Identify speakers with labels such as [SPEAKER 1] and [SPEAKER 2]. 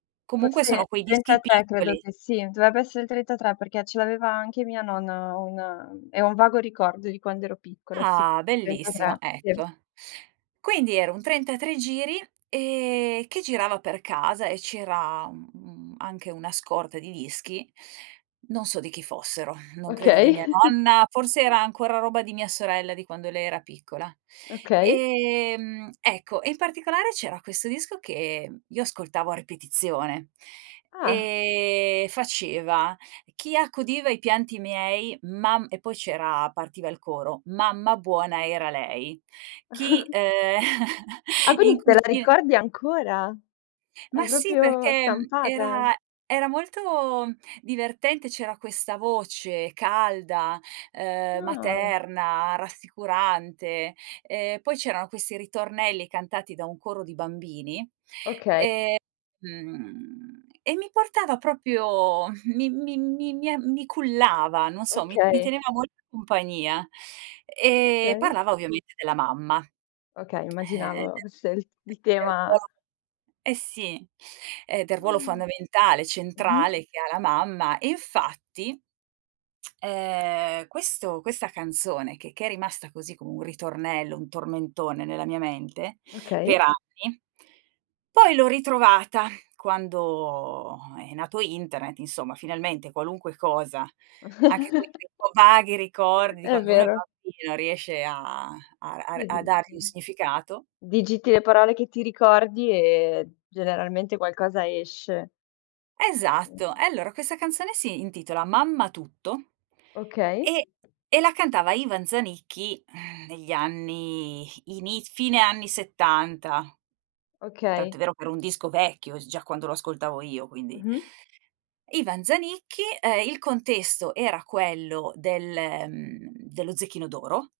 [SPEAKER 1] Comunque sono
[SPEAKER 2] Forse
[SPEAKER 1] quei
[SPEAKER 2] il
[SPEAKER 1] dischi
[SPEAKER 2] 33 credo
[SPEAKER 1] piccoli.
[SPEAKER 2] che sì. Dovrebbe essere il 33 perché ce l'aveva anche mia nonna un e ho un vago ricordo di quando ero piccola, sì.
[SPEAKER 1] Ah,
[SPEAKER 2] Il
[SPEAKER 1] bellissimo
[SPEAKER 2] 33 per
[SPEAKER 1] ecco. Quindi era un 33 giri, ehm, che girava per casa e c'era, mhmm, anche una scorta di dischi, non so di chi fossero, non credo di
[SPEAKER 2] Okay.
[SPEAKER 1] mia nonna, forse era ancora roba di mia sorella di quando lei era piccola.
[SPEAKER 2] Okay.
[SPEAKER 1] Ehm, ecco e in particolare c'era questo disco che io ascoltavo a ripetizione.
[SPEAKER 2] Ah.
[SPEAKER 1] Ehm, faceva: "Chi accudiva i pianti miei mam" e poi c'era partiva il coro: "Mamma buona era lei, chi" ehm,
[SPEAKER 2] Ah,
[SPEAKER 1] in
[SPEAKER 2] quindi te la
[SPEAKER 1] cucina
[SPEAKER 2] ricordi ancora? È
[SPEAKER 1] Ma sì,
[SPEAKER 2] proprio
[SPEAKER 1] perché, mhmm,
[SPEAKER 2] stampata.
[SPEAKER 1] era era molto divertente, c'era questa voce calda, uhm,
[SPEAKER 2] Ah.
[SPEAKER 1] materna, rassicurante, ehm, poi c'erano questi ritornelli cantati da un coro di bambini,
[SPEAKER 2] Okay.
[SPEAKER 1] ehm, mhmm, e mi portava proprio mi mi mi a mi cullava, non so, mi mi
[SPEAKER 2] Okay.
[SPEAKER 1] teneva molta in compagnia, ehm,
[SPEAKER 2] Okay.
[SPEAKER 1] parlava ovviamente della mamma,
[SPEAKER 2] Okay,
[SPEAKER 1] ehm, del
[SPEAKER 2] immaginavo scelt il
[SPEAKER 1] perdo
[SPEAKER 2] tema
[SPEAKER 1] eh sì, ehm, del ruolo
[SPEAKER 2] Mh.
[SPEAKER 1] fondamentale,
[SPEAKER 2] Mh-mh.
[SPEAKER 1] centrale che ha la mamma. E infatti ehm, questo questa canzone che che è rimasta così come un ritornello, un tormentone nella mia mente per
[SPEAKER 2] Okay.
[SPEAKER 1] anni poi l'ho ritrovata quando è nato internet insomma, finalmente qualunque cosa, anche quei rico vaghi ricordi di
[SPEAKER 2] È
[SPEAKER 1] quando uno è
[SPEAKER 2] vero.
[SPEAKER 1] bambino riesce a a a r
[SPEAKER 2] Sì
[SPEAKER 1] a dargli un
[SPEAKER 2] mh-mh.
[SPEAKER 1] significato
[SPEAKER 2] Digiti le parole che ti ricordi e generalmente qualcosa esce.
[SPEAKER 1] Esatto.
[SPEAKER 2] Mh.
[SPEAKER 1] E allora questa canzone si intitola Mamma tutto
[SPEAKER 2] Okay.
[SPEAKER 1] e e la cantava Ivan Zanicchi, negli anni, iniz fine anni 70. Tant'è
[SPEAKER 2] Okay.
[SPEAKER 1] vero che era un disco vecchio s già quando lo ascoltavo io, quindi
[SPEAKER 2] Mh-mh.
[SPEAKER 1] Ivan Zanicchi, ehm, il contesto era quello del mhmm, dello 'Zecchino d'oro'